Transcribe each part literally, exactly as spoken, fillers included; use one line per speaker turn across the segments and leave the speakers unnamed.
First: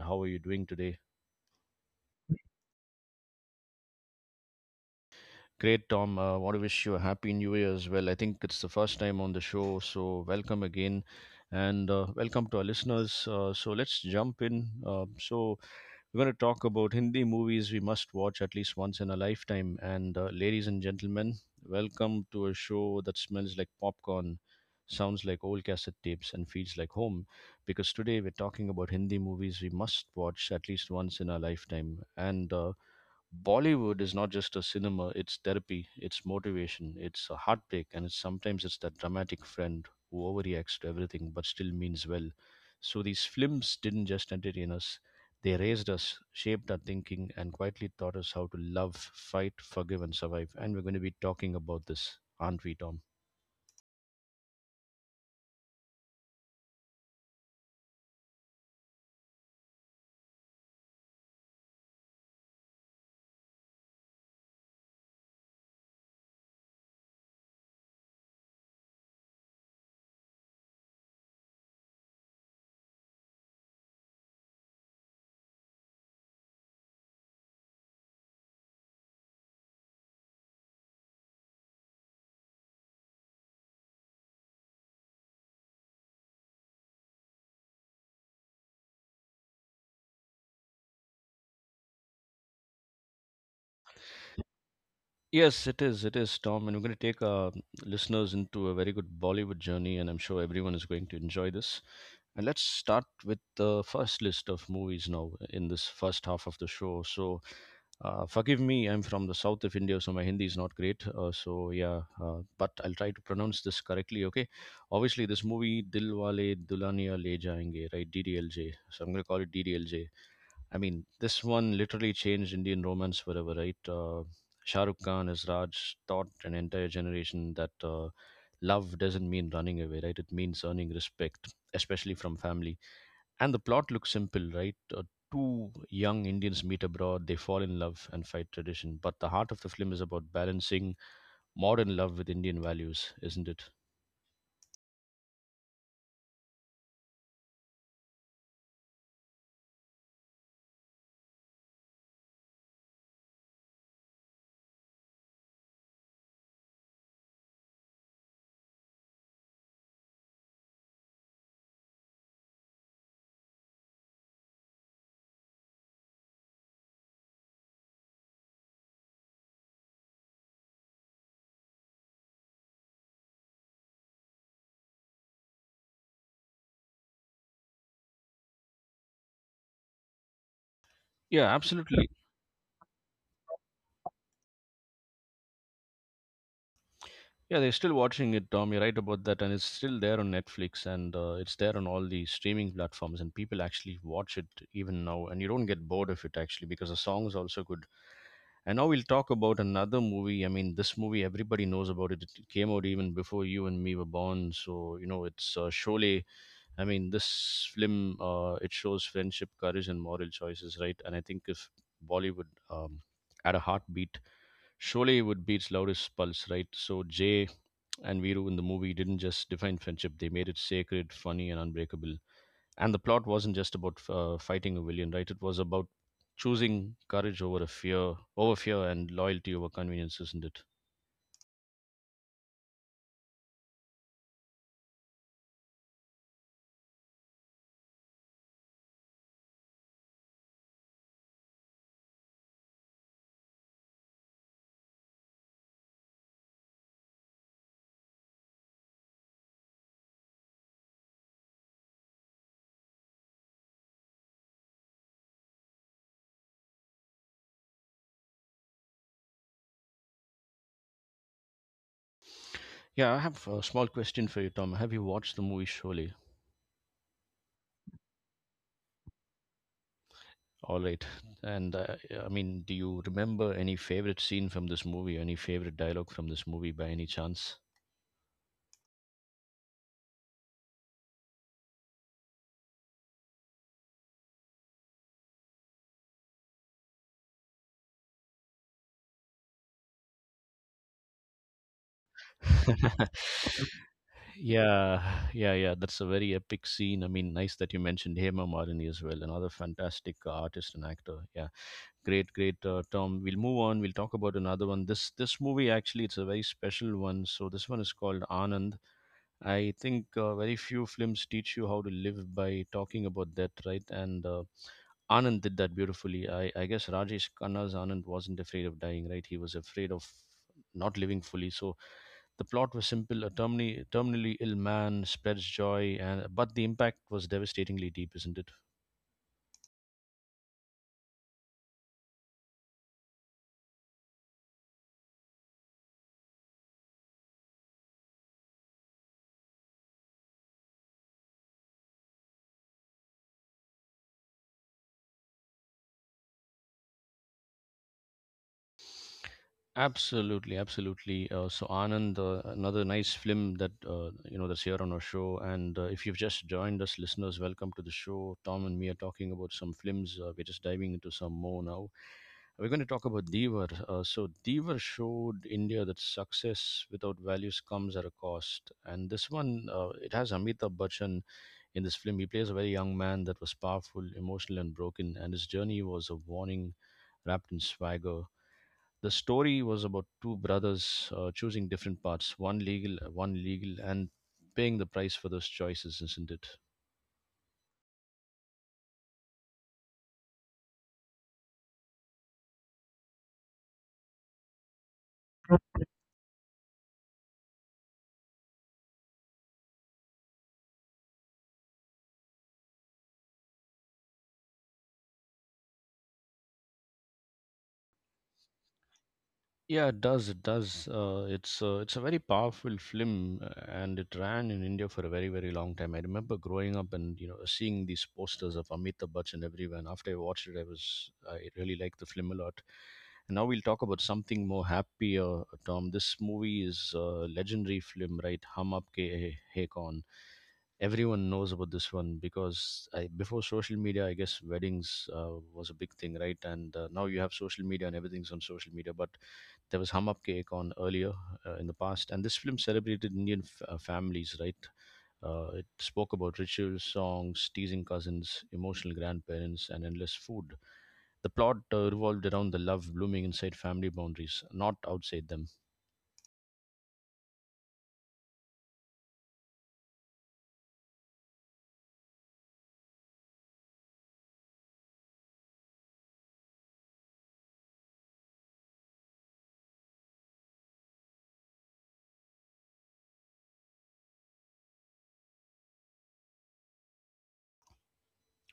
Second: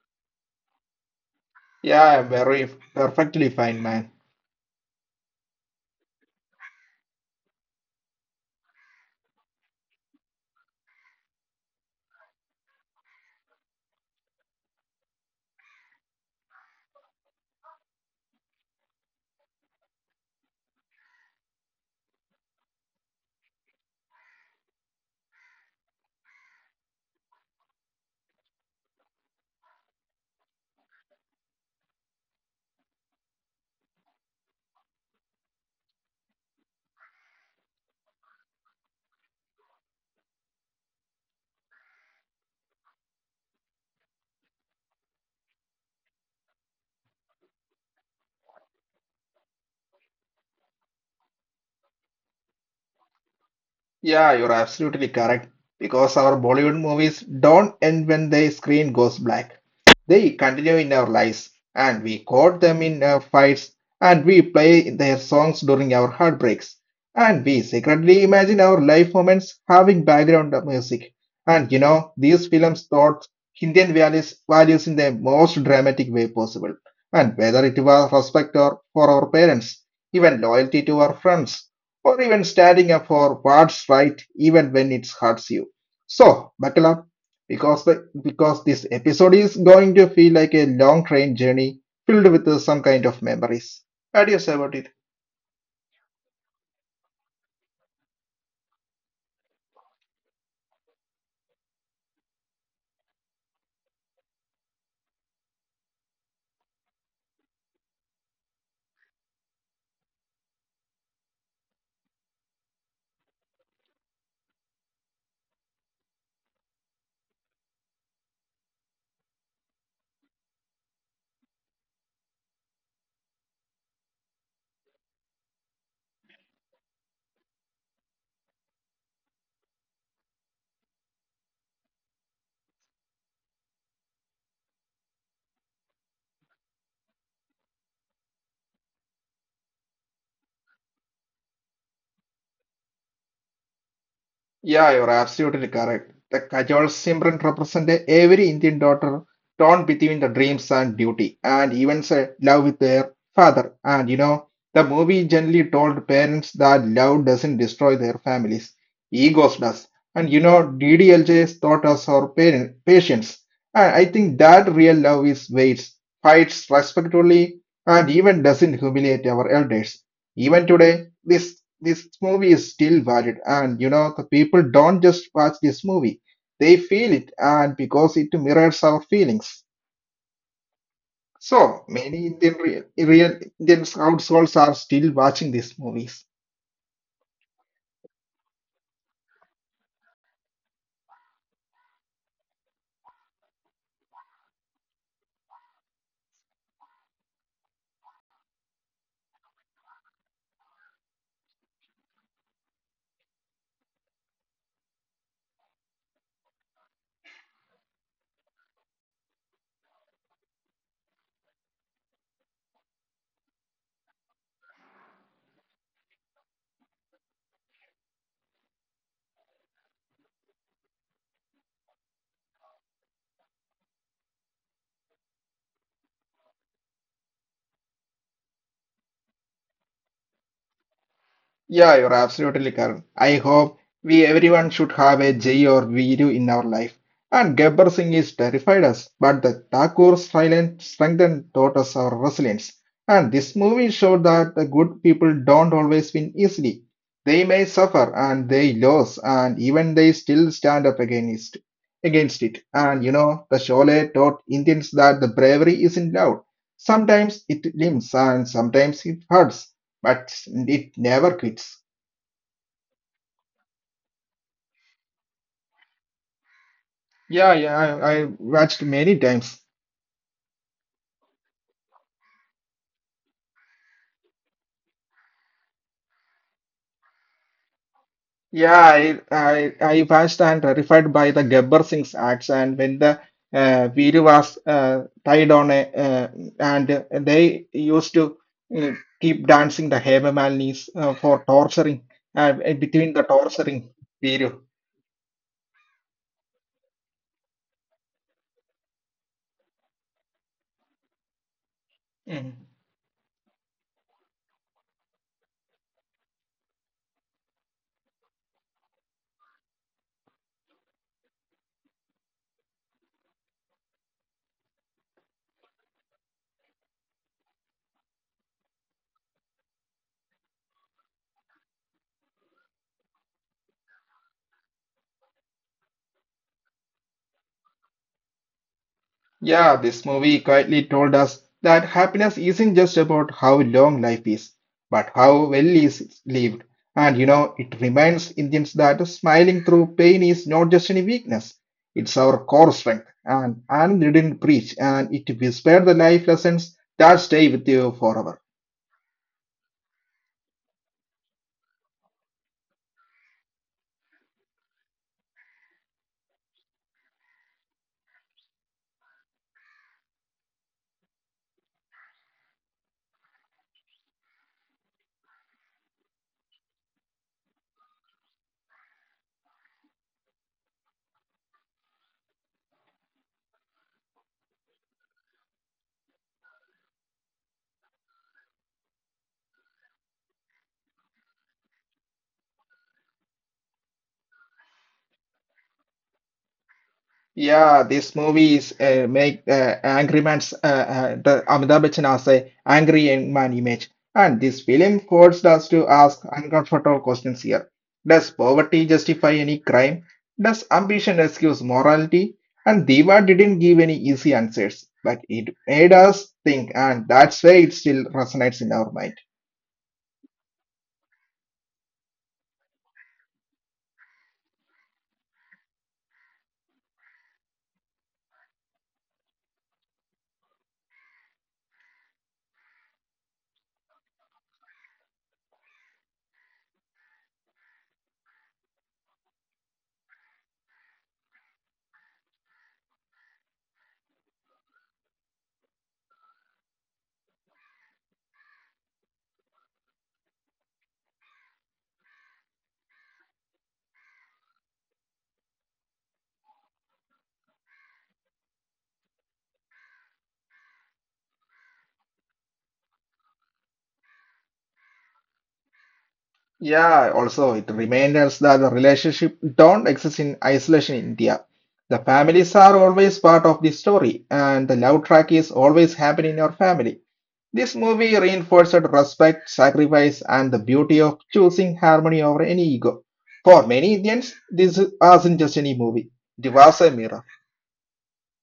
how are you doing today?
Yeah, very Perfectly fine, man.
Great, Tom. I uh, want to wish you a happy new year as well. I think it's the first time on the show, so welcome again and uh, welcome to our listeners. Uh, so, let's jump in. Uh, so, We're going to talk about Hindi movies we must watch at least once in a lifetime. And uh, Ladies and gentlemen, welcome to a show that smells like popcorn, sounds like old cassette tapes, and feels like home. Because today we're talking about Hindi movies we must watch at least once in our lifetime. And uh, Bollywood is not just a cinema, it's therapy, it's motivation, it's a heartbreak, and it's, sometimes it's that dramatic friend who overreacts to everything but still means well. So these films didn't just entertain us, they raised us, shaped our thinking, and quietly taught us how to love, fight, forgive, and survive. And we're going to be talking about this, aren't we, Tom?
Yeah, you're absolutely correct. Because our Bollywood movies don't end when the screen goes black. They continue in our lives, and we quote them in our fights, and we play their songs during our heartbreaks, and we secretly imagine our life moments having background music. And you know, these films taught Indian values, values in the most dramatic way possible. And whether it was respect or for our parents, even loyalty to our friends or even standing up for what's right even when it hurts you. So, buckle up because the, because this episode is going to feel like a long train journey filled with uh, some kind of memories. Adios, everybody.
Yes, it is. It is, Tom. And we're going to take our listeners into a very good Bollywood journey, and I'm sure everyone is going to enjoy this. And let's start with the first list of movies now in this first half of the show. So, uh, forgive me, I'm from the south of India, so my Hindi is not great. Uh, so, yeah, uh, but I'll try to pronounce this correctly, okay? Obviously, this movie, Dilwale Dulhania Le Jayenge, right? D D L J. So, I'm going to call it D D L J. I mean, this one literally changed Indian romance forever, right? Uh, Shah Rukh Khan as Raj taught an entire generation that uh, love doesn't mean running away, right? It means earning respect, especially from family. And the plot looks simple, right? Uh, two young Indians meet abroad, they fall in love and fight tradition. But the heart of the film is about balancing modern love with Indian values, isn't it?
Yeah, you're absolutely correct. The Kajol Simran represent every Indian daughter torn between the dreams and duty, and even say love with their father. And you know, the movie generally told parents that love doesn't destroy their families, egos does. And you know, D D L J's taught us our parent, patience. And I think that real love is waits, fights respectfully, and even doesn't humiliate our elders. Even today, this this movie is still valued, and you know the people don't just watch this movie; they feel it, and because it mirrors our feelings.
Yeah,
So
absolutely.
many Indian real, real Indian households are still watching these movies.
Yeah, they're still watching it, Tom. You're right about that, and it's still there on Netflix, and uh, it's there on all the streaming platforms, and people actually watch it even now, and you don't get bored of it actually because the song is also good. And now we'll talk about another movie. I mean, this movie everybody knows about it. It came out even before you and me were born, so you know it's uh, Sholay. I mean, this film uh, it shows friendship, courage, and moral choices, right? And I think if Bollywood um, had a heartbeat, Sholay would be its loudest pulse, right? So Jay and Viru in the movie didn't just define friendship, they made it sacred, funny, and unbreakable. And the plot wasn't just about uh, fighting a villain, right? It was about choosing courage over a fear, over fear, and loyalty over convenience, isn't it?
Yeah, you're absolutely correct. I hope we everyone should have a Jay or Viru in our life. And Gabbar Singh is terrified us, but the Thakur silent strengthened taught us our resilience. And this movie showed that the good people don't always win easily. They may suffer and they lose, and even they still stand up against against it. And you know, the Sholay taught Indians that the bravery isn't loud. Sometimes it limps and sometimes it hurts but it never quits.
Yeah, I have a small question for you, Tom. Have you watched the movie Surely?
Yeah, yeah, I, I watched many times.
All right. And uh, I mean, do you remember any favorite scene from this movie, any favorite dialogue from this movie by any chance?
Yeah, I, I, I watched and terrified by the Gabbar Singh's acts, and when the uh, Veeru was uh, tied on a, uh, and they used to uh, keep dancing the Hemamalinis uh, for torturing, uh, between the torturing Veeru.
Yeah, yeah, yeah. That's a very epic scene. I mean, nice that you mentioned Hema Marini as well, another fantastic uh, artist and actor. Yeah, great, great, uh, Tom. We'll move on. We'll talk about another one. This this movie actually, it's a very special one. So this one is called Anand. I think uh, very few films teach you how to live by talking about that, right? And uh, Anand did that beautifully. I I guess Rajesh Khanna's Anand wasn't afraid of dying, right? He was afraid of not living fully. So the plot was simple: a terminally, terminally ill man spreads joy, and but the impact was devastatingly deep, isn't it?
Yeah, this movie quietly told us that happiness isn't just about how long life is, but how well is lived. And you know, it reminds Indians that smiling through pain is not just any weakness, it's our core strength. And Anand didn't preach, and it whispered the life lessons that stay with you forever.
Absolutely, absolutely. Uh, so Anand, uh, another nice film that uh, you know that's here on our show. And uh, if you've just joined us, listeners, welcome to the show. Tom and me are talking about some films. Uh, we're just diving into some more now. We're going to talk about Devar. Uh, so Devar showed India that success without values comes at a cost, and this one uh, it has Amitabh Bachchan. In this film, he plays a very young man that was powerful, emotional, and broken, and his journey was a warning wrapped in swagger. The story was about two brothers uh, choosing different paths, one legal, one legal, and paying the price for those choices, isn't it?
Yeah, this movie is uh, make uh, Angry Man's uh, uh, the Amitabh Bachchan as a angry young man image, and this film forced us to ask uncomfortable questions here. Does poverty justify any crime? Does ambition excuse morality? And Diva didn't give any easy answers, but it made us think, and that's why it still resonates in our mind.
Yeah, it does. It does. Uh, it's uh, it's a very powerful film, uh, and it ran in India for a very very long time. I remember growing up and you know seeing these posters of Amitabh Bachchan everywhere. And after I watched it, I was I really liked the film a lot. And now we'll talk about something more happier, Tom. This movie is a legendary film, right? Hum Aapke Hai Hai Kaun. Everyone knows about this one because I, before social media, I guess weddings uh, was a big thing, right? And uh, Now you have social media and everything's on social media, but there was Hum Up Cake on earlier uh, in the past, and this film celebrated Indian f- uh, families, right? Uh, it spoke about rituals, songs, teasing cousins, emotional grandparents, and endless food. The plot uh, revolved around the love blooming inside family boundaries, not outside them.
Yeah, also it reminds us that the relationship don't exist in isolation in India. The families are always part of the story, and the love track is always happening in your family. This movie reinforced respect, sacrifice, and the beauty of choosing harmony over any ego. For many Indians, this wasn't just any movie; it was a mirror.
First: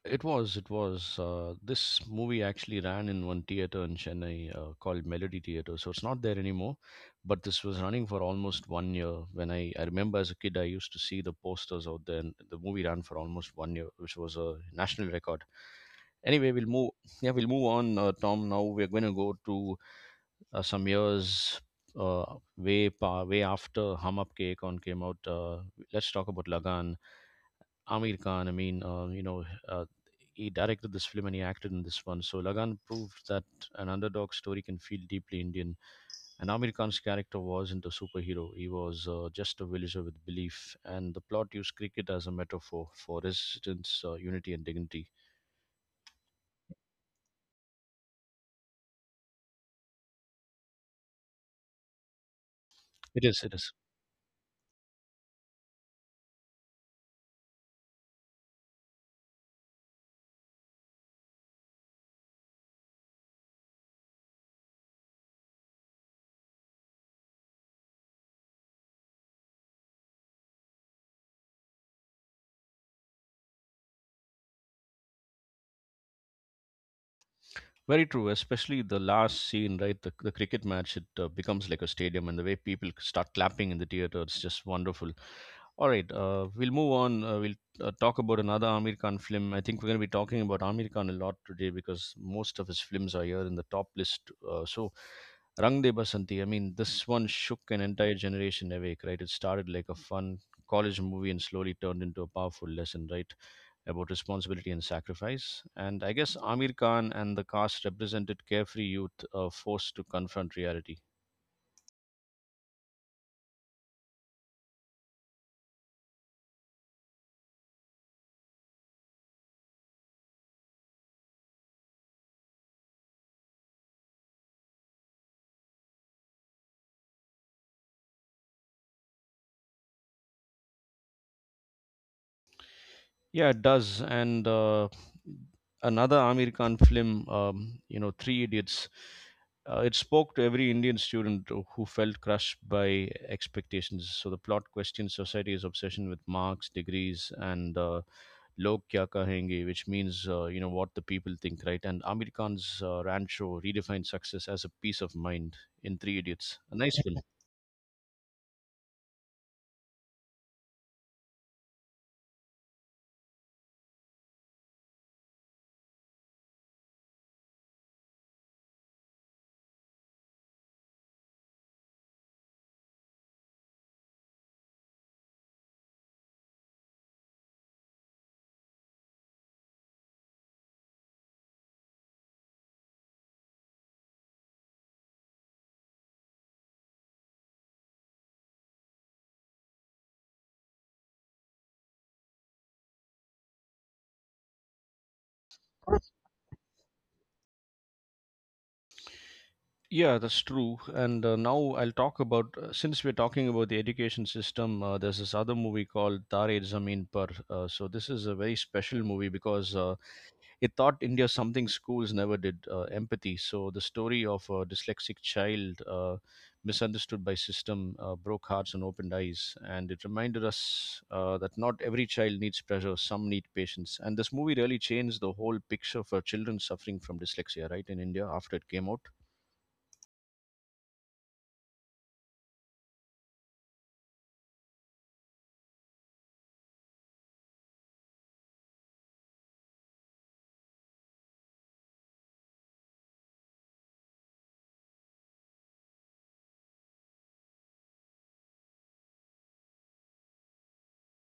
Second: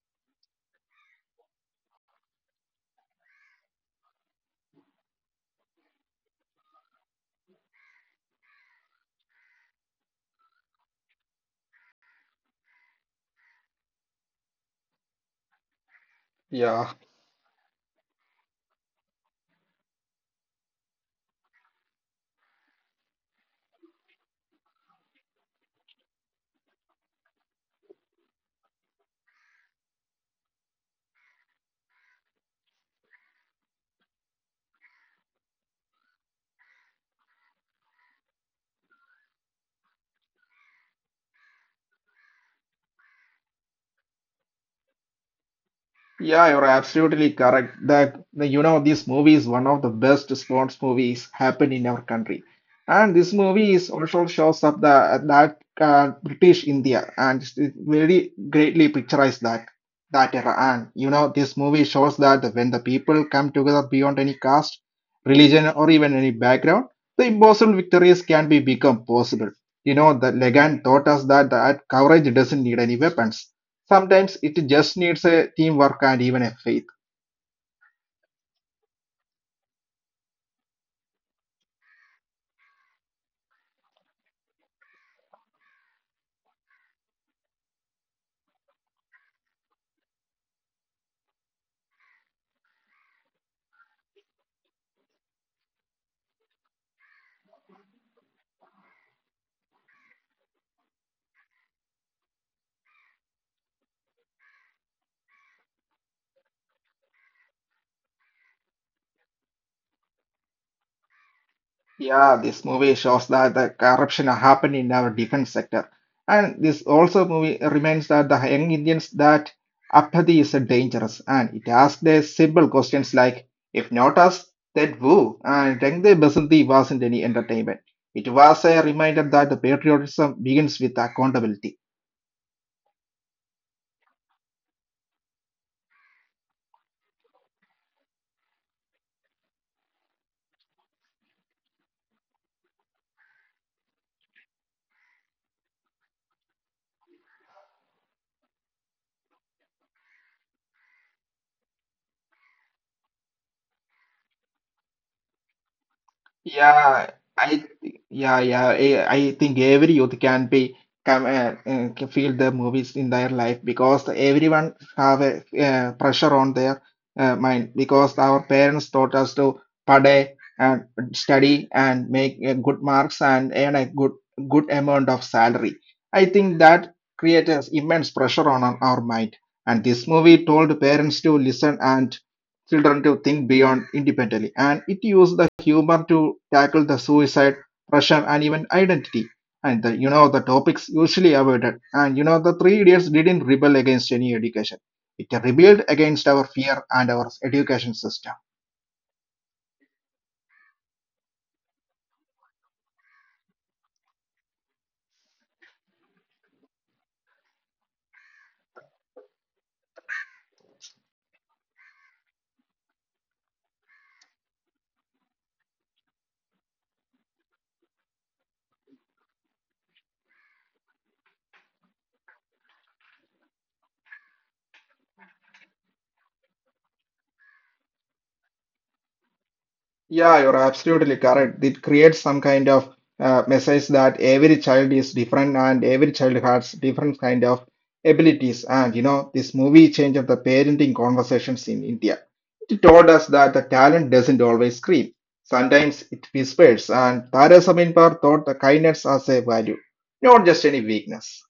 It was, it was. Uh, this movie actually ran in one theater in Chennai uh, called Melody Theater. So it's not there anymore, but this was running for almost one year. When I, I remember as a kid, I used to see the posters out there, and the movie ran for almost one year, which was a national record. Anyway, we'll move.
Yeah.
Yeah, we'll move on, uh, Tom. Now we're going to go to uh, some years uh, way pa- way after Hum Up K Kaun came out. Uh, let's talk about Lagan. Amir Khan. I mean, uh, you know, uh, he directed this film and he acted in this one. So Lagan proved that an underdog story can feel deeply Indian. And Amir Khan's character wasn't a superhero; he was uh, just a villager with belief. And the plot used cricket as a metaphor for resistance, uh, unity, and dignity.
Yeah, you're absolutely correct. That the, you know this movie is one of the best sports movies happened in our country, and
It
this
is. It is.
movie is also shows up the that uh, British India and it very greatly picturize that that era. And you know this movie shows that when the people come together beyond any caste, religion, or even any background, the impossible victories can be become possible. You know the Legan taught us that that courage doesn't need any weapons. Sometimes it just needs a teamwork and even a faith.
Very true, especially the last scene, right? The, the cricket match, it uh, becomes like a stadium, and the way people start clapping in the theater, it's just wonderful. All right, uh, we'll move on. Uh, we'll uh, talk about another Amir Khan film. I think we're going to be talking about Amir Khan a lot today because most of his films are here in the top list. Uh, so, Rang De Basanti, I mean, this one shook an entire generation awake, right? It started like a fun college movie and slowly turned into a powerful lesson, right? About responsibility and sacrifice. And I guess Amir Khan and the cast represented carefree youth uh, forced to confront reality.
Yeah, this movie shows that the corruption happened in our defense sector. And this also movie reminds that the young Indians that apathy is dangerous and it asks the simple questions like if not us, then who? And Rangde Basanti wasn't any entertainment. It was a reminder that the patriotism begins with accountability.
Yeah, it does. And uh, Another Amir Khan film, um, you know, Three Idiots. Uh, it spoke to every Indian student who felt crushed by expectations. So the plot questions society's obsession with marks, degrees, and uh, log kya kahenge, which means uh, you know what the people think, right? And Amir Khan's uh, Rancho redefined success as a peace of mind in Three Idiots. A nice
Yeah,
film.
I yeah yeah I, I think every youth can be come uh, uh, can feel the movies in their life because everyone have a uh, pressure on their uh, mind because our parents taught us to study and study and make uh, good marks and earn a good good amount of salary. I think that creates immense pressure on, on our mind. And this movie told parents to listen and children to think beyond independently. And it used the humor to tackle the suicide, pressure, and even identity. And the, you know the topics usually avoided. And you know the three idiots didn't rebel against any education. It rebelled against our fear and our education system.
Yeah, that's true. And uh, Now I'll talk about uh, since we're talking about the education system. Uh, there's this other movie called Tare Zameen Par. Uh, so this is a very special movie because uh, it taught India something schools never did, uh, empathy. So, the story of a dyslexic child uh, misunderstood by system uh, broke hearts and opened eyes. And it reminded us uh, that not every child needs pressure, some need patience. And this movie really changed the whole picture for children suffering from dyslexia, right, in India after it came out.
Yeah, you're absolutely correct. It creates some kind of uh, message that every child is different and every child has different kind of abilities. And you know, this movie changed the parenting conversations in India. It told us that the talent doesn't always scream. Sometimes it whispers, and Tara Saminpar taught the kindness as a value, not just any weakness.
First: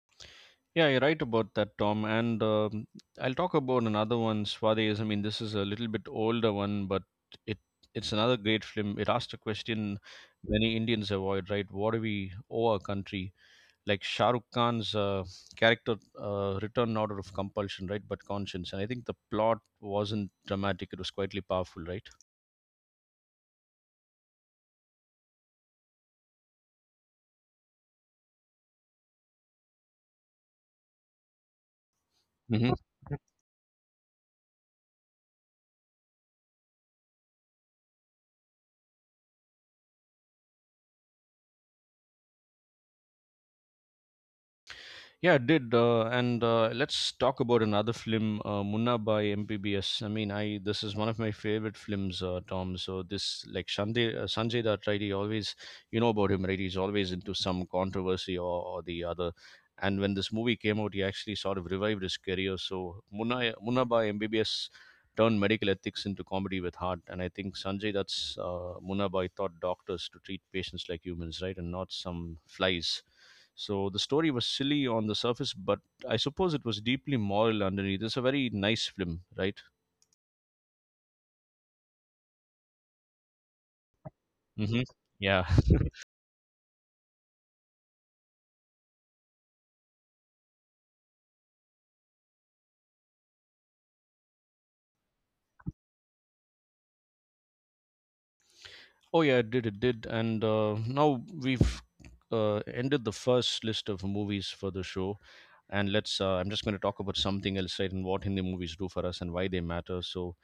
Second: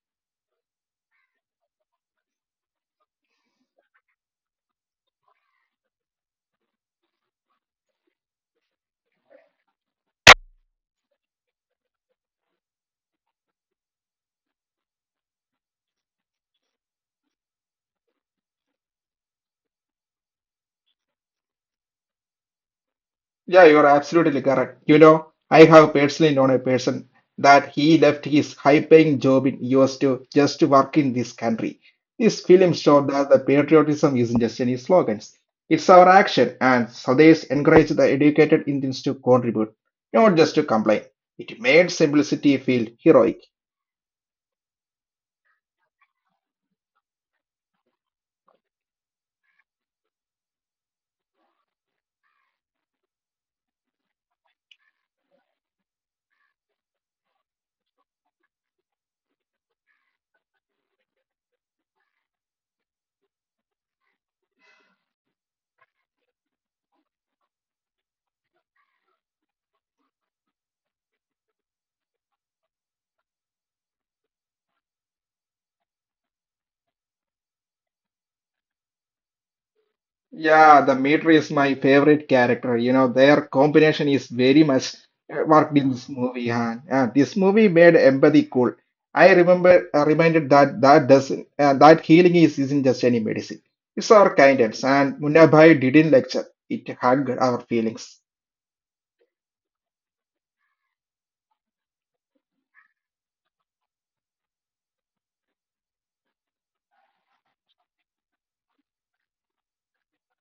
Yeah, you're right about that, Tom. And um, I'll talk about another one, Swades. I mean, this is a little bit older one, but it it's another great film. It asked a question many Indians avoid, right? What do we owe our country? Like Shah Rukh Khan's uh, character uh, returned out of compulsion, right? But conscience. And I think the plot wasn't dramatic. It was quietly powerful, right?
Yeah, you're absolutely correct. You know, I have personally known a person that he left his high-paying job in U S to just to work in this country. This film showed that the patriotism isn't just any slogans. It's our action, and Sades encouraged the educated Indians to contribute, not just to complain. It made simplicity feel heroic.
Yeah, it did. Uh, and uh, Let's talk about another film, uh, Munna by M P B S. I mean, I this is one of my favorite films, uh, Tom. So this, like Shandy, uh, Sanjay Dutt, right? He always, you know about him, right? He's always into some controversy or, or the other. And when this movie came out, he actually sort of revived his career. So Munna, Munna by M B B S turned medical ethics into comedy with heart. And I think Sanjay Dutt's uh, Munna Bhai taught doctors to treat patients like humans, right? And not some flies, so the story was silly on the surface, but I suppose it was deeply moral underneath. It's a very nice film, right?
Yeah, the meter is my favorite character. You know, their combination is very
Hmm.
much
Yeah.
uh, worked in this movie. Huh? Yeah, this movie made empathy cool. I remember uh, reminded that that doesn't uh, that healing is isn't just any medicine. It's our kindness, and Munabhai didn't lecture. It hugged our feelings.
Oh yeah, it did. It did. And uh, now we've uh, ended the first list of movies for the show, and let's. Uh, I'm just going to talk about something else, right? And what Hindi movies do for us and why they matter. So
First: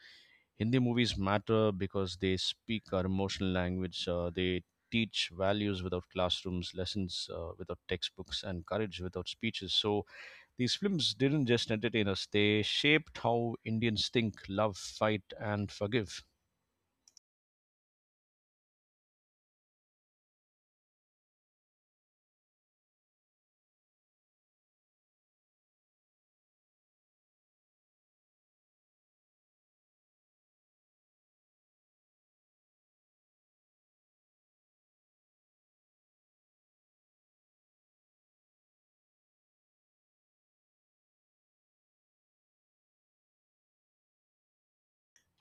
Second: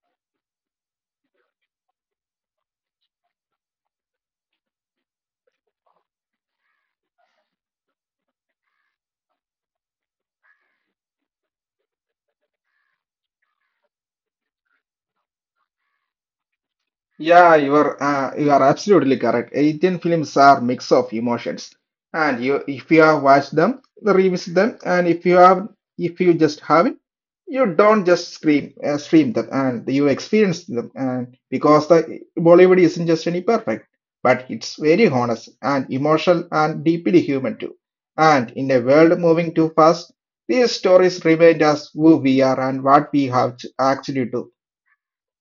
Hindi movies matter because they speak our emotional language. Uh, they teach values without classrooms, lessons uh, without textbooks, and courage without speeches. So these films didn't just entertain us, they shaped how Indians think, love, fight, and forgive.
Yeah, you are uh, you are absolutely correct. Indian films are mix of emotions, and you if you have watched them, revisit them, and if you have if you just haven't, you don't just scream uh, stream them, and you experience them, and because the Bollywood isn't just any perfect, but it's very honest and emotional and deeply human too. And in a world moving too fast, these stories remind us who we are and what we have to actually do.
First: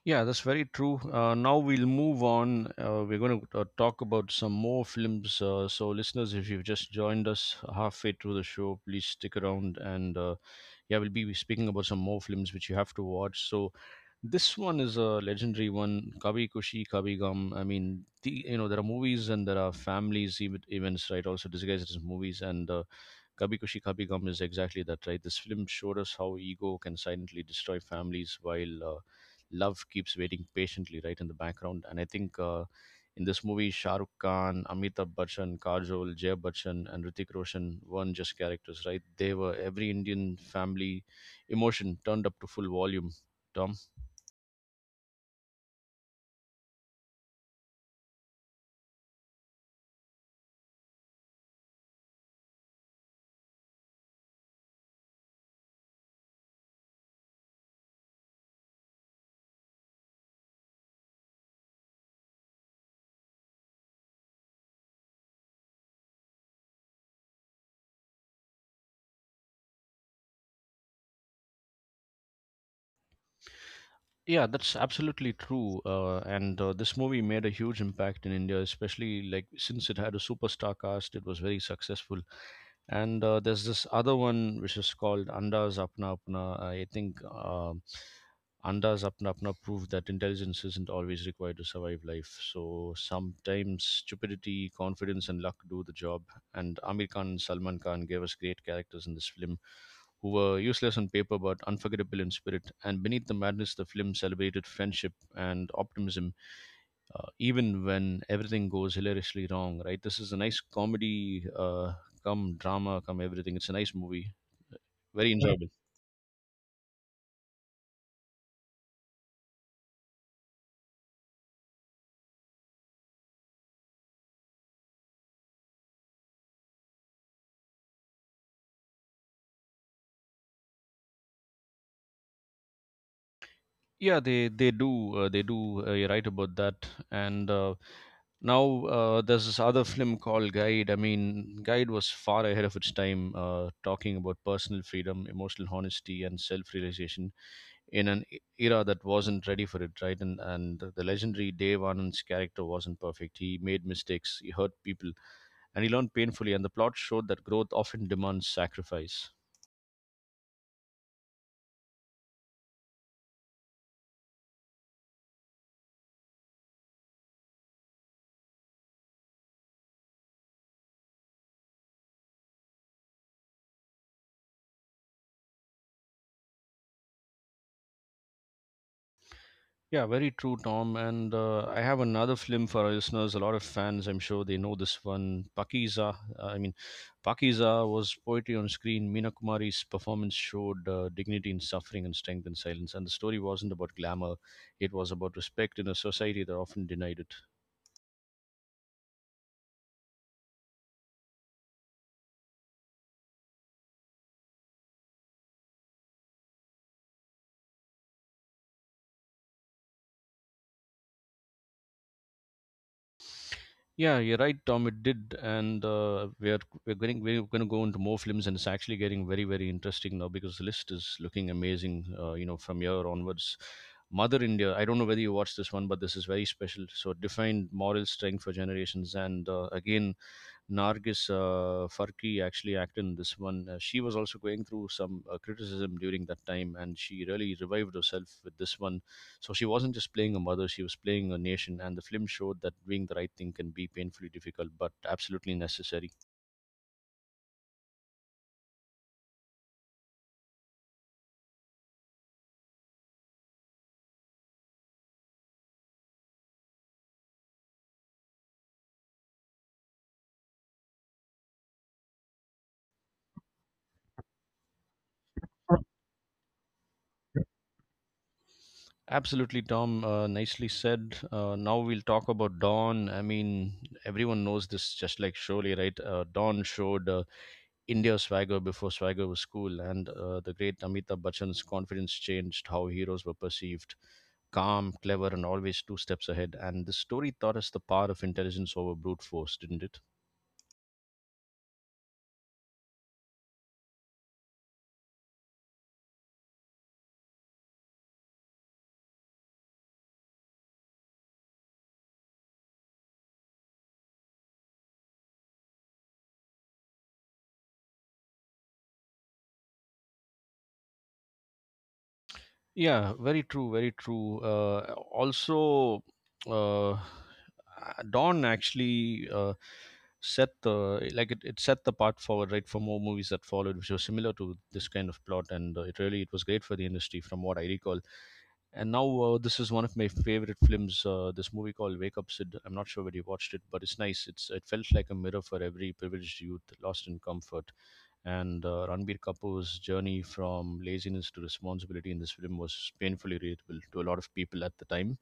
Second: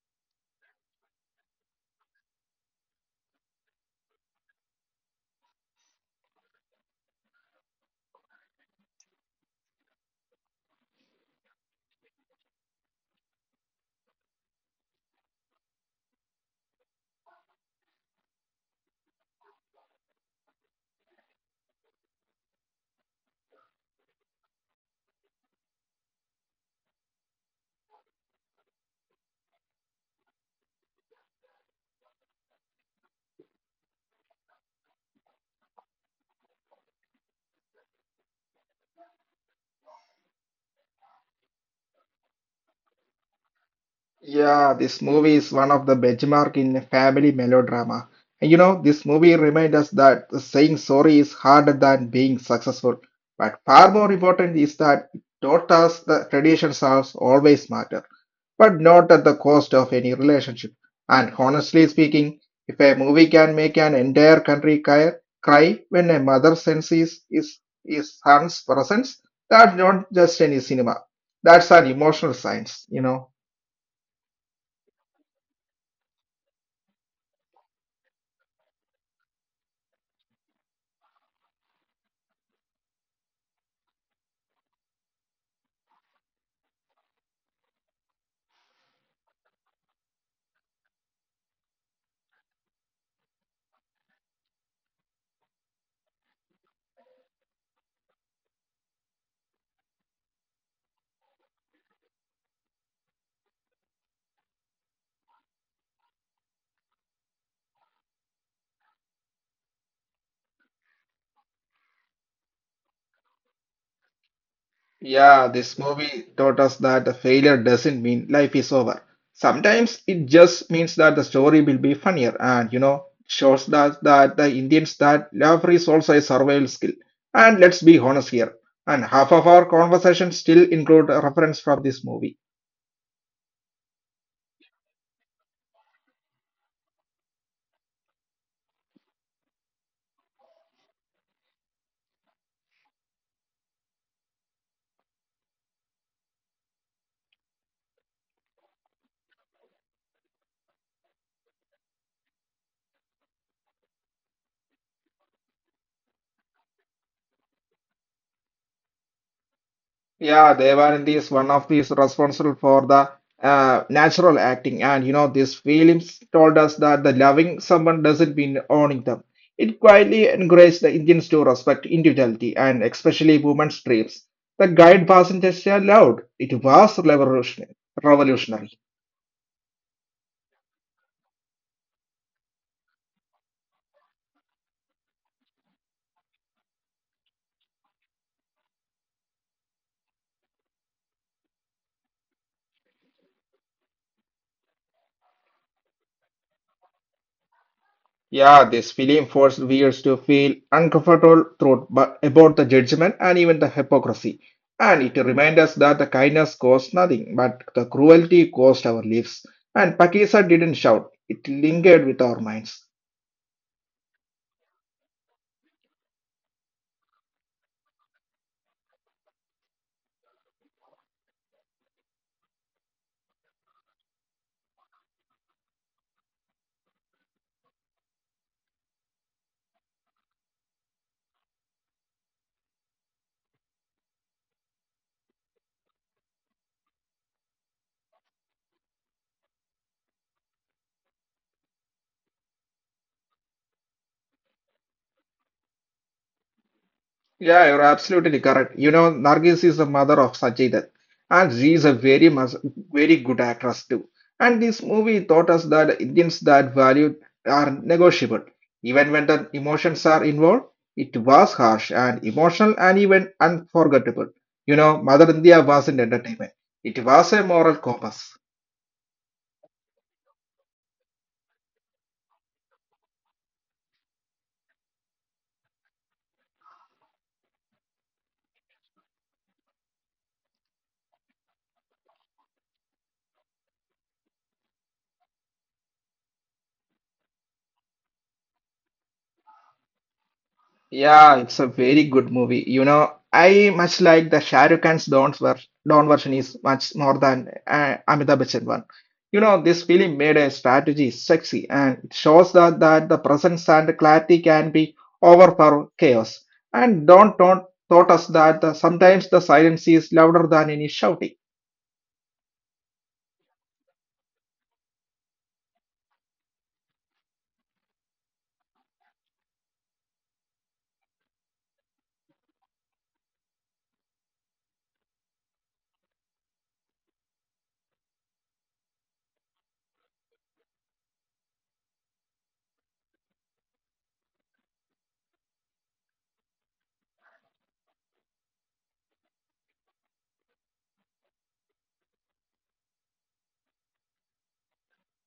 Yeah, that's very true. Uh, now we'll move on. Uh, we're going to uh, talk about some more films. Uh, so, listeners, if you've just joined us halfway through the show, please stick around and uh, yeah, we'll be speaking about some more films which you have to watch. So this one is a legendary one, Kabhi Kushi Kabi Gum. I mean, the, you know, there are movies and there are families ev- events, right, also disguised as movies, and uh, Kabi Kushi Kabi Gum is exactly that, right? This film showed us how ego can silently destroy families while uh, love keeps waiting patiently, right, in the background. And I think uh, in this movie, Shah Rukh Khan, Amitabh Bachchan, Kajol, Jay Bachchan, and Ritik Roshan weren't just characters, right? They were every Indian family emotion turned up to full volume. Tom?
Yeah, this movie is one of the benchmark in family melodrama. And you know, this movie reminds us that saying sorry is harder than being successful. But far more important is that it taught us the traditions are always matter, but not at the cost of any relationship. And honestly speaking, if a movie can make an entire country cry, cry when a mother senses his, his son's presence, that's not just any cinema. That's an emotional science, you know.
Yeah, that's absolutely true. Uh, and uh, this movie made a huge impact in India, especially like since it had a superstar cast, it was very successful. And uh, there's this other one which is called Anda's Apna Apna. I think um Anda's Apna Apna proved that intelligence isn't always required to survive life. So sometimes stupidity, confidence, and luck do the job. And Amir Khan and Salman Khan gave us great characters in this film who were useless on paper but unforgettable in spirit. And beneath the madness, the film celebrated friendship and optimism, uh, even when everything goes hilariously wrong, right? This is a nice comedy, uh, come drama come everything. It's a nice movie, very
Yeah,
enjoyable.
this movie taught us that the failure doesn't mean life is over. Sometimes it just means that the story will be funnier and you know shows that that the Indians that laughter is also a survival skill. And let's be honest here, and half of our conversations still include a reference from this movie.
Yeah, they they do, uh, they do. Uh, you're right about that. And uh, now uh, there's this other film called Guide. I mean, Guide was far ahead of its time, uh, talking about personal freedom, emotional honesty, and self-realization in an e- era that wasn't ready for it, right? And and the legendary Dave Anand's character wasn't perfect. He made mistakes, he hurt people, and he learned painfully, and the plot showed that growth often demands sacrifice.
Yeah, Devanandi is one of these responsible for the uh, natural acting, and you know these films told us that the loving someone doesn't mean owning them. It quietly encouraged the Indians to respect individuality and especially women's dreams. The guide passengers allowed. It was revolutionary. Revolutionary.
Yeah, very true, Tom. And uh, I have another film for our listeners. A lot of fans, I'm sure, they know this one. Pakiza. Uh, I mean, Pakiza was poetry on screen. Meena Kumari's performance showed uh, dignity in suffering and strength in silence. And the story wasn't about glamour; it was about respect in a society that often denied it.
Yeah, this film forced viewers to feel uncomfortable through, but about the judgment and even the hypocrisy. And it reminds us that the kindness costs nothing, but the cruelty cost our lives. And Pakisa didn't shout, it lingered with our minds.
Yeah, you're right, Tom. It did, and uh, we're we're going we're going to go into more films, and it's actually getting very very interesting now because the list is looking amazing. Uh, you know, from here onwards, Mother India. I don't know whether you watched this one, but this is very special. So, it defined moral strength for generations, and uh, again, Nargis uh, Farki actually acted in this one. Uh, she was also going through some uh, criticism during that time, and she really revived herself with this one. So she wasn't just playing a mother; she was playing a nation. And the film showed that doing the right thing can be painfully difficult, but absolutely necessary.
Yeah, you're absolutely correct. You know, Nargis is the mother of Sajidan, and she is a very much very good actress too. And this movie taught us that Indians that value are negotiable, even when the emotions are involved. It was harsh and emotional and even unforgettable. You know, Mother India wasn't entertainment; it was a moral compass.
Absolutely, Tom. Uh, nicely said. Uh, now we'll talk about Dawn. I mean, everyone knows this, just like Surely, right? Uh, Dawn showed, Uh, India swagger before swagger was cool, and uh, the great Amitabh Bachchan's confidence changed how heroes were perceived. Calm, clever, and always two steps ahead. And the story taught us the power of intelligence over brute force, didn't it?
Yeah, it's a very good movie. You know, I much like the Shah Rukh Khan's Don, ver Don version is much more than uh, Amitabh Bachchan one. You know, this film made a strategy sexy and it shows that, that the presence and clarity can be overpower chaos. And Don don't taught us that the, sometimes the silence is louder than any shouting.
Yeah, very true, very true. Uh, also, uh, uh, Dawn actually uh, set the, like it, it set the path forward, right, for more movies that followed, which was similar to this kind of plot, and uh, it really it was great for the industry, from what I recall. And now uh, this is one of my favorite films. Uh, this movie called Wake Up Sid. I'm not sure whether you watched it, but it's nice. It's, it felt like a mirror for every privileged youth lost in comfort. And uh, Ranbir Kapoor's journey from laziness to responsibility in this film was painfully relatable to a lot of people at the time.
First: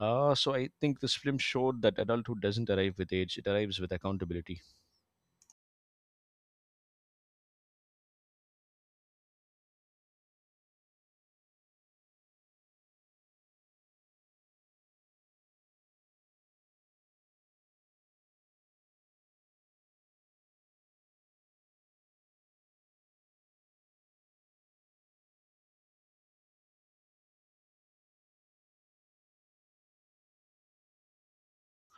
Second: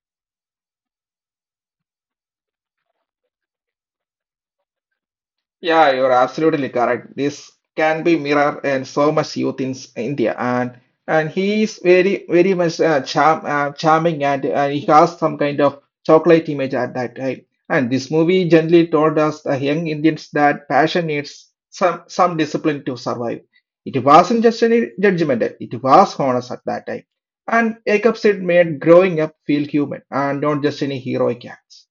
Uh, so I think this film showed that adulthood doesn't arrive with age; it arrives with accountability.
Yeah, you're absolutely correct. This can be mirror in so much youth in s- India, and and he is very very much uh, charm uh, charming, and uh, he has some kind of chocolate image at that time. And this movie generally told us the young Indians that passion needs some some discipline to survive. It wasn't just any judgment; it was honest at that time. And Jacob Sid made growing up feel human and not just any heroic acts.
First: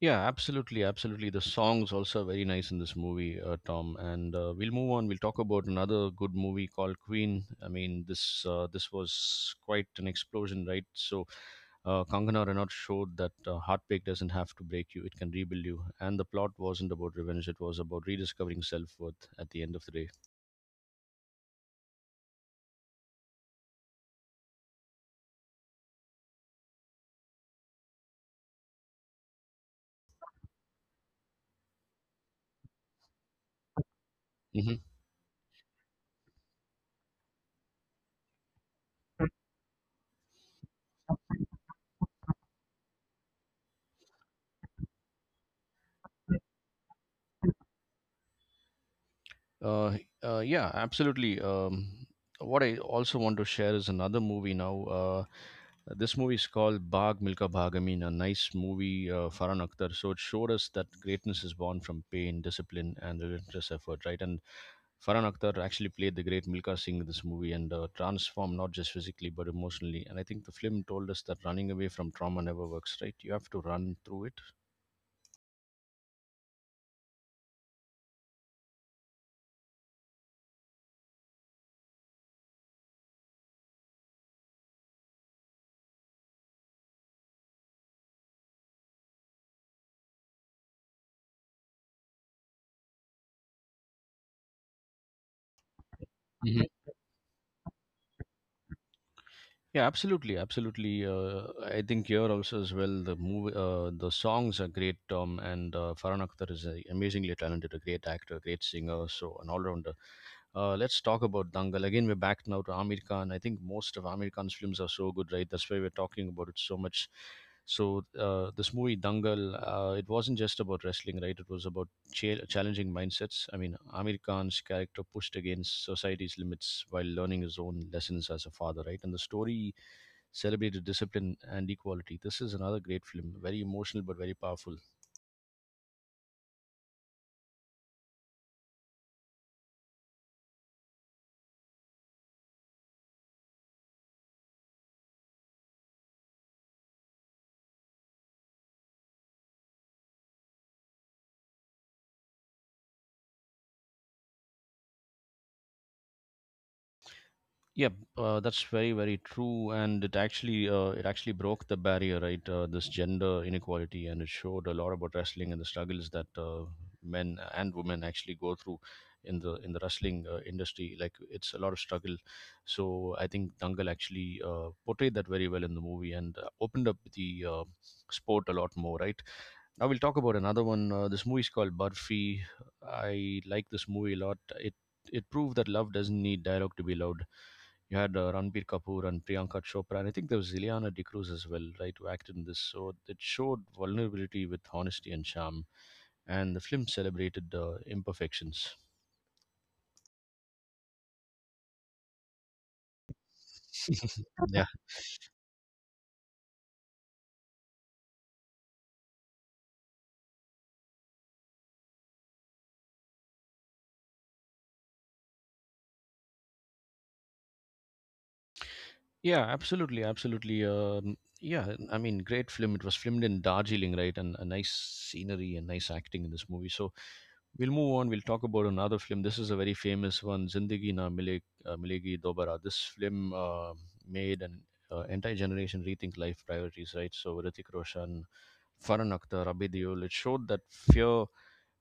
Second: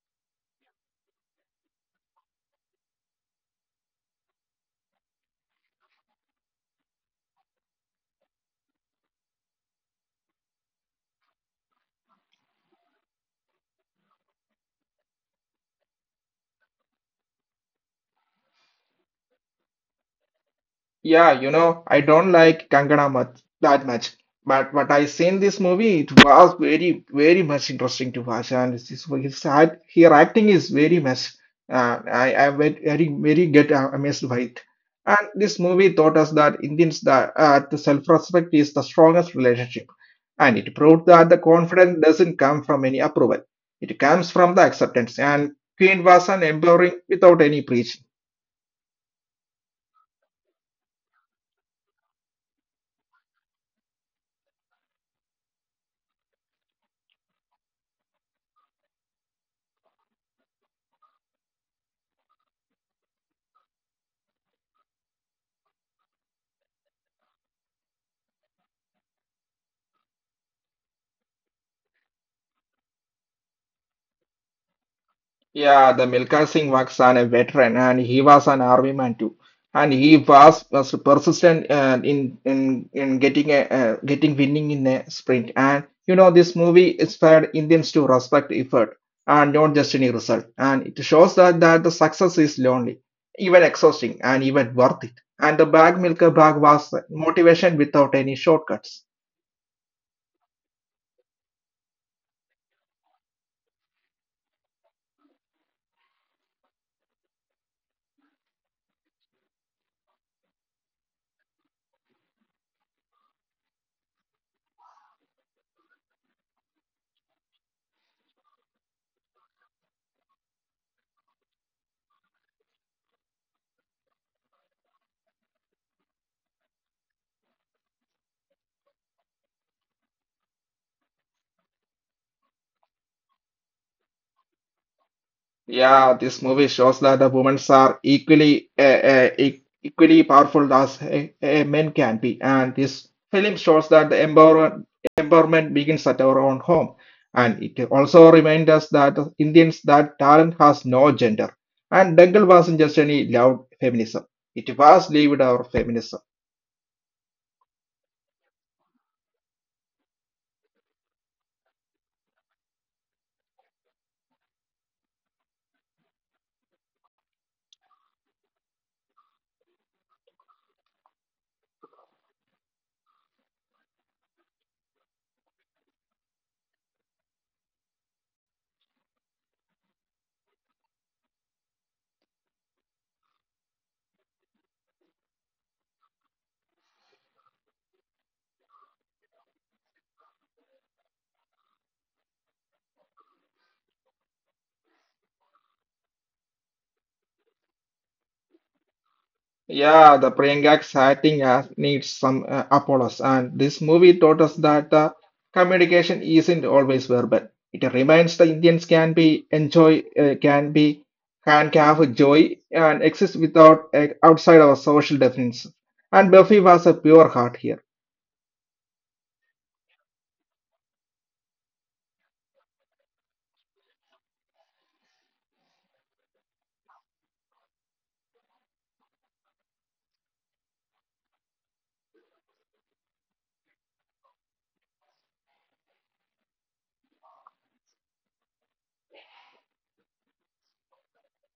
Yeah, absolutely, absolutely. The songs also are very nice in this movie, uh, Tom. And uh, we'll move on. We'll talk about another good movie called Queen. I mean, this uh, this was quite an explosion, right? So, uh, Kangana Ranaut showed that uh, heartbreak doesn't have to break you; it can rebuild you. And the plot wasn't about revenge; it was about rediscovering self worth at the end of the day.
Yeah, you know, I don't like Kangana much that much, but but I seen this movie. It was very very much interesting to watch, and his his, his act- her acting is very much. Uh, I I very very very get uh, amazed by it.
Mm-hmm.
And this movie taught us that Indians that uh, the self-respect is the strongest relationship, and it proved that the confidence doesn't come from any approval. It comes from the acceptance. And Queen was an empowering without any preach.
Uh, uh, yeah, absolutely. Um, what I also want to share is another movie now. Uh, this movie is called Bag Milka Bhag. I mean, a nice movie, uh, Farhan Akhtar. So it showed us that greatness is born from pain, discipline, and relentless effort, right? And Farhan Akhtar actually played the great Milka Singh in this movie and uh, transformed not just physically but emotionally. And I think the film told us that running away from trauma never works, right? You have to run through it.
Yeah, the Milkha Singh was an, a veteran and he was an army man too. And he was, was persistent uh, in, in in getting a, uh, getting winning in a sprint. And you know, this movie inspired Indians to respect effort and not just any result. And it shows that, that the success is lonely, even exhausting, and even worth it. And the bag milker bag was motivation without any shortcuts.
Yeah, absolutely, absolutely. Uh, I think here also as well the movie, uh, the songs are great. Tom, and uh, Farhan Akhtar is a amazingly talented, a great actor, a great singer, so an all-rounder. Uh, let's talk about Dangal again. We're back now to Amir Khan. I think most of Amir Khan's films are so good, right? That's why we're talking about it so much. So uh, this movie Dangal, uh, it wasn't just about wrestling, right? It was about chal- challenging mindsets. I mean, Amir Khan's character pushed against society's limits while learning his own lessons as a father, right? And the story celebrated discipline and equality. This is another great film, very emotional but very powerful.
Yeah, this movie shows that the women are equally uh, uh, e- equally powerful as uh, uh, men can be, and this film shows that the empowerment empowerment begins at our own home, and it also reminds us that Indians that talent has no gender, and Dangal wasn't just any loud feminism; it was lived our feminism.
Yeah, uh, that's very, very true, and it actually uh, it actually broke the barrier, right? Uh, this gender inequality, and it showed a lot about wrestling and the struggles that uh, men and women actually go through in the in the wrestling uh, industry. Like it's a lot of struggle, so I think Dangal actually uh, portrayed that very well in the movie and uh, opened up the uh, sport a lot more, right? Now we'll talk about another one. Uh, this movie is called Barfi. I like this movie a lot. It it proved that love doesn't need dialogue to be loud. You had uh, Ranbir Kapoor and Priyanka Chopra, and I think there was Ileana De Cruz as well, right, who acted in this. So it showed vulnerability with honesty and charm, and the film celebrated uh, imperfections.
Yeah, the Priyanka's acting has needs some uh, Apollos, and this movie taught us that the communication isn't always verbal. It reminds the Indians can be enjoy uh, can be can have joy and exist without uh, outside our social definitions. And Buffy was a pure heart here.
Yeah, absolutely, absolutely. Um, yeah, I mean, great film. It was filmed in Darjeeling, right? And a nice scenery and nice acting in this movie. So we'll move on. We'll talk about another film. This is a very famous one, Zindagi Na Mile, uh, Milegi Dobara. This film uh, made an uh, entire generation rethink life priorities, right? So Hrithik Roshan, Farhan Akhtar, Abhay Deol. It showed that fear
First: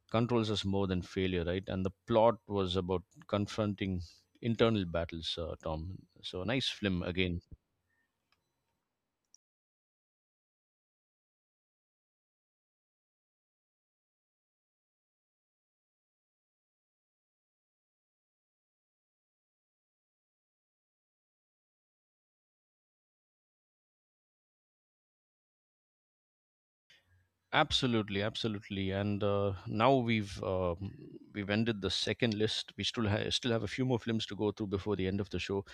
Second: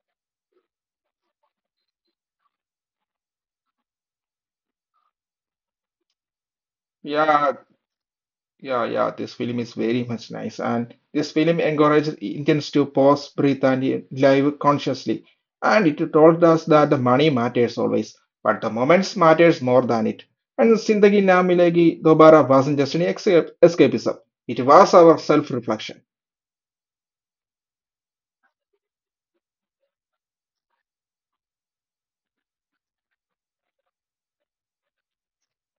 controls us more than failure, right? And the plot was about confronting internal battles, uh, Tom. So a nice film again.
Yeah, Yeah, yeah, this film is very much nice, and this film encourages Indians to pause, breathe, and live consciously. And it told us that the money matters always, but the moments matters more than it. And Zindagi Na Milegi Dobara wasn't just an escape, escapism; it was our self-reflection.
Absolutely, absolutely. And uh, now we've um, we've ended the second list. We still ha- still have a few more films to go through before the end of the show.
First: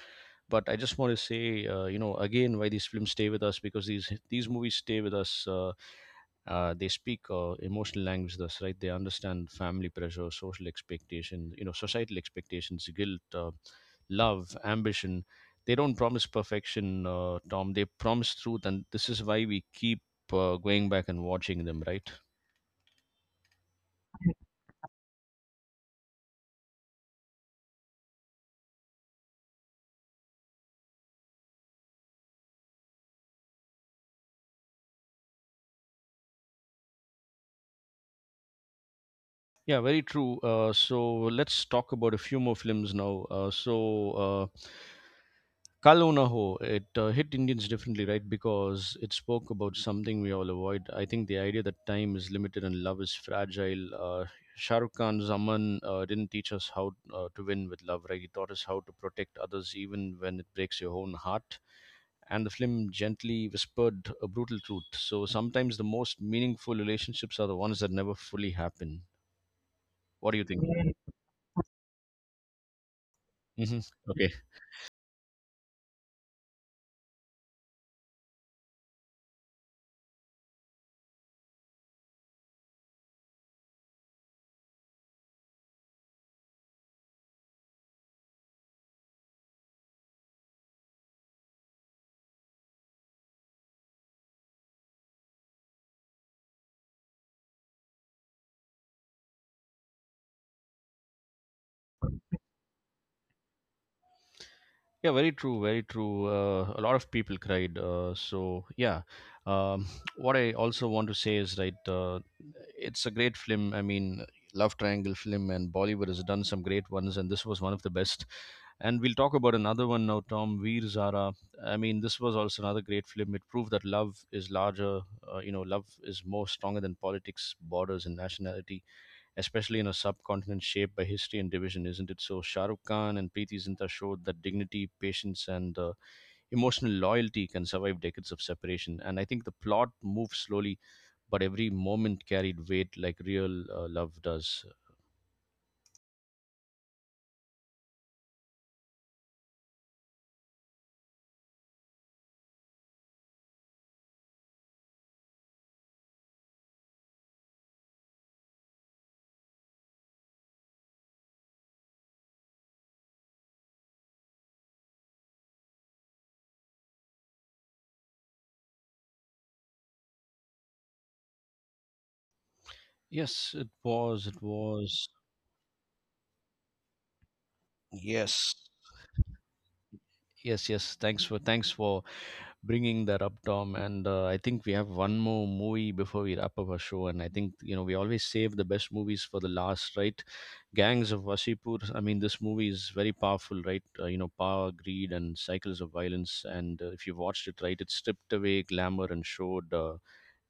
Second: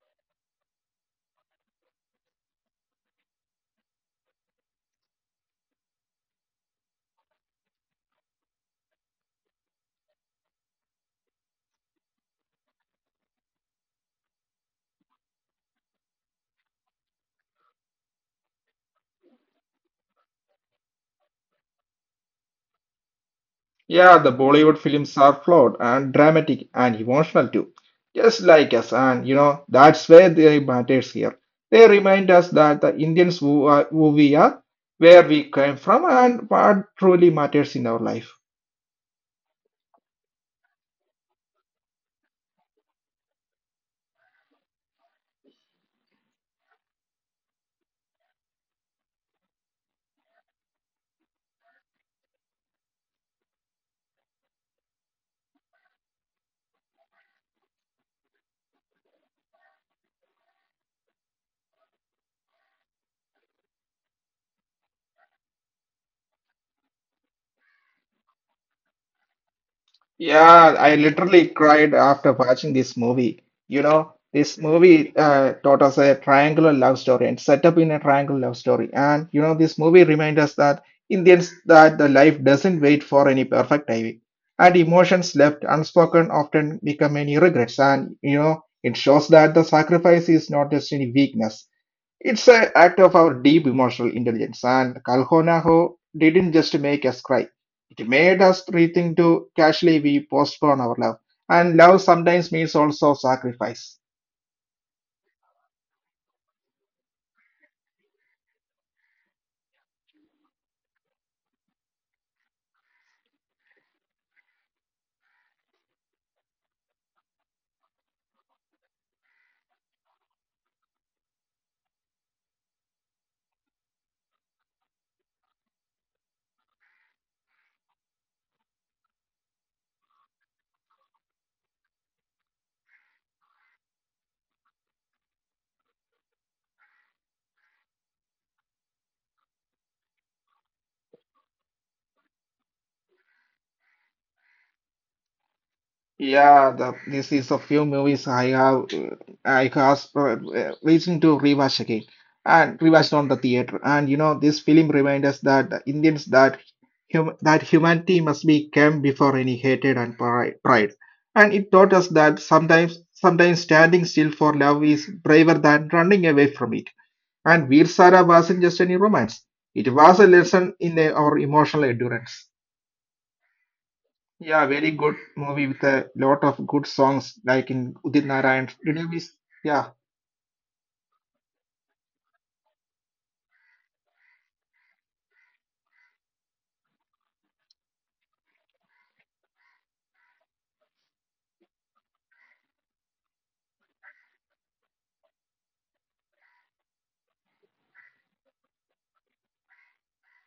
But I just want to say, uh, you know, again, why these films stay with us, because these these movies stay with us. Uh, uh, they speak uh, emotional language thus, right? They understand family pressure, social expectations, you know, societal expectations, guilt, uh, love, ambition. They don't promise perfection, uh, Tom, they promise truth, and this is why we keep uh, going back and watching them, right?
Yeah, the Bollywood films are flawed and dramatic and emotional too, just like us. And you know, that's where they matters here. They remind us that the Indians who, are, who we are, where we came from, and what truly matters in our life.
Yeah, very true. Uh, so let's talk about a few more films now. uh, so uh, Kal O Na Ho, it uh, hit Indians differently, right? Because it spoke about something we all avoid. I think the idea that time is limited and love is fragile. Uh, Shah Rukh Khan's Aman uh, didn't teach us how uh, to win with love, right? He taught us how to protect others even when it breaks your own heart. And the film gently whispered a brutal truth. So sometimes the most meaningful relationships are the ones that never fully happen. What do you think?
Yeah, I literally cried after watching this movie. You
Hmm.
know,
Okay.
this movie uh, taught us a triangular love story and set up in a triangular love story. And you know, this movie reminds us that Indians that the life doesn't wait for any perfect timing, and emotions left unspoken often become any regrets. And you know, it shows that the sacrifice is not just any weakness. It's an act of our deep emotional intelligence, and Kalhonaho didn't just make us cry. It made us rethink to casually we postpone our love. And love sometimes means also sacrifice.
Yeah, very true, very true. Uh, a lot of people cried. Uh, so yeah, um, what I also want to say is right. Uh, it's a great film. I mean, love triangle film, and Bollywood has done some great ones, and this was one of the best. And we'll talk about another one now, Tom. Veer Zara. I mean, this was also another great film. It proved that love is larger. Uh, you know, love is more stronger than politics, borders, and nationality, especially in a subcontinent shaped by history and division, isn't it? So Shah Rukh Khan and Preeti Zinta showed that dignity, patience, and uh, emotional loyalty can survive decades of separation. And I think the plot moved slowly, but every moment carried weight like real uh, love does.
Yeah, the, this is a few movies I have uh, I was uh, uh, reaching to rewatch again and rewatched on the theater. And you know, this film reminds us that the Indians that hum that humanity must be came before any hatred and pri- pride. And it taught us that sometimes sometimes standing still for love is braver than running away from it. And Veer Sara wasn't just any romance; it was a lesson in uh, our emotional endurance.
Yes, it was. It
Yeah, very
was.
good movie with a lot of good songs, like in Udit
Yes.
Narayan. Did you miss? Yeah,
Yes, yes. Thanks for thanks for bringing that up, Tom. And uh, I think we have one more movie before we wrap up our show. And I think, you know, we always save the best movies for the last, right? Gangs of Wasipur. I mean, this movie is very powerful, right? Uh, you know, power, greed, and cycles of violence. And uh, if you've watched it, right, it stripped away glamour and showed uh,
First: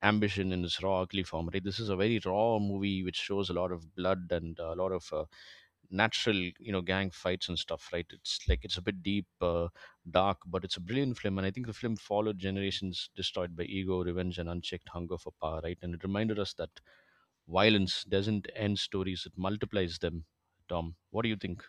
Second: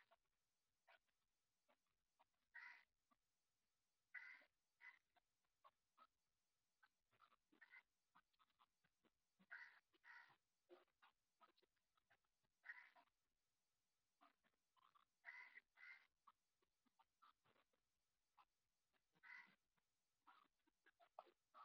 ambition in its raw, ugly form, right? This is a very raw movie which shows a lot of blood and uh, a lot of uh, natural, you know, gang fights and stuff, right? It's like it's a bit deep, uh, dark, but it's a brilliant film. And I think the film followed generations destroyed by ego, revenge, and unchecked hunger for power, right? And it reminded us that violence doesn't end stories, it multiplies them. Tom, what do you think?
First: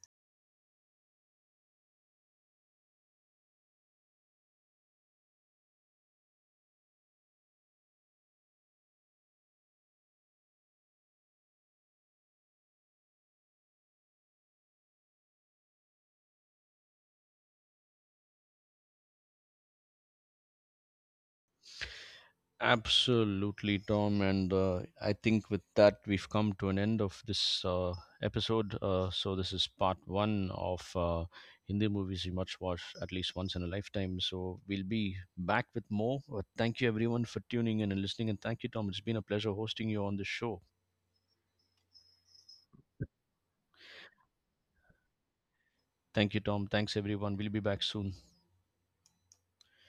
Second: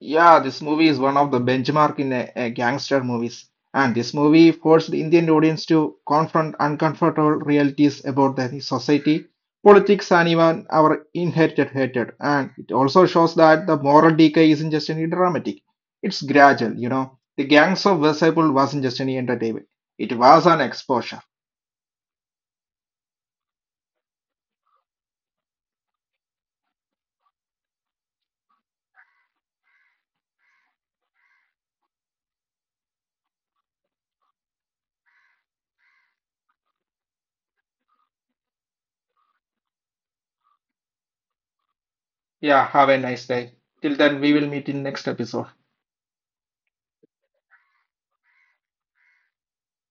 yeah. This movie is one of the benchmark in a, a gangster movies, and this movie forced the Indian audience to confront uncomfortable realities about the society, politics, and even our inherited hatred. And it also shows that the moral decay isn't just any dramatic; it's gradual. You know, the Gangs of Wasseypur wasn't just any entertainment; it was an exposure.
Absolutely, Tom. And uh, I think with that, we've come to an end of this uh, episode. Uh, so, this is part one of uh, Hindi movies we must watch at least once in a lifetime. So, we'll be back with more. But thank you, everyone, for tuning in and listening. And thank you, Tom. It's been a pleasure hosting you on this show.
Yeah, have a nice day. Till then, we will meet in next episode.
Thank you, Tom. Thanks, everyone. We'll be back soon.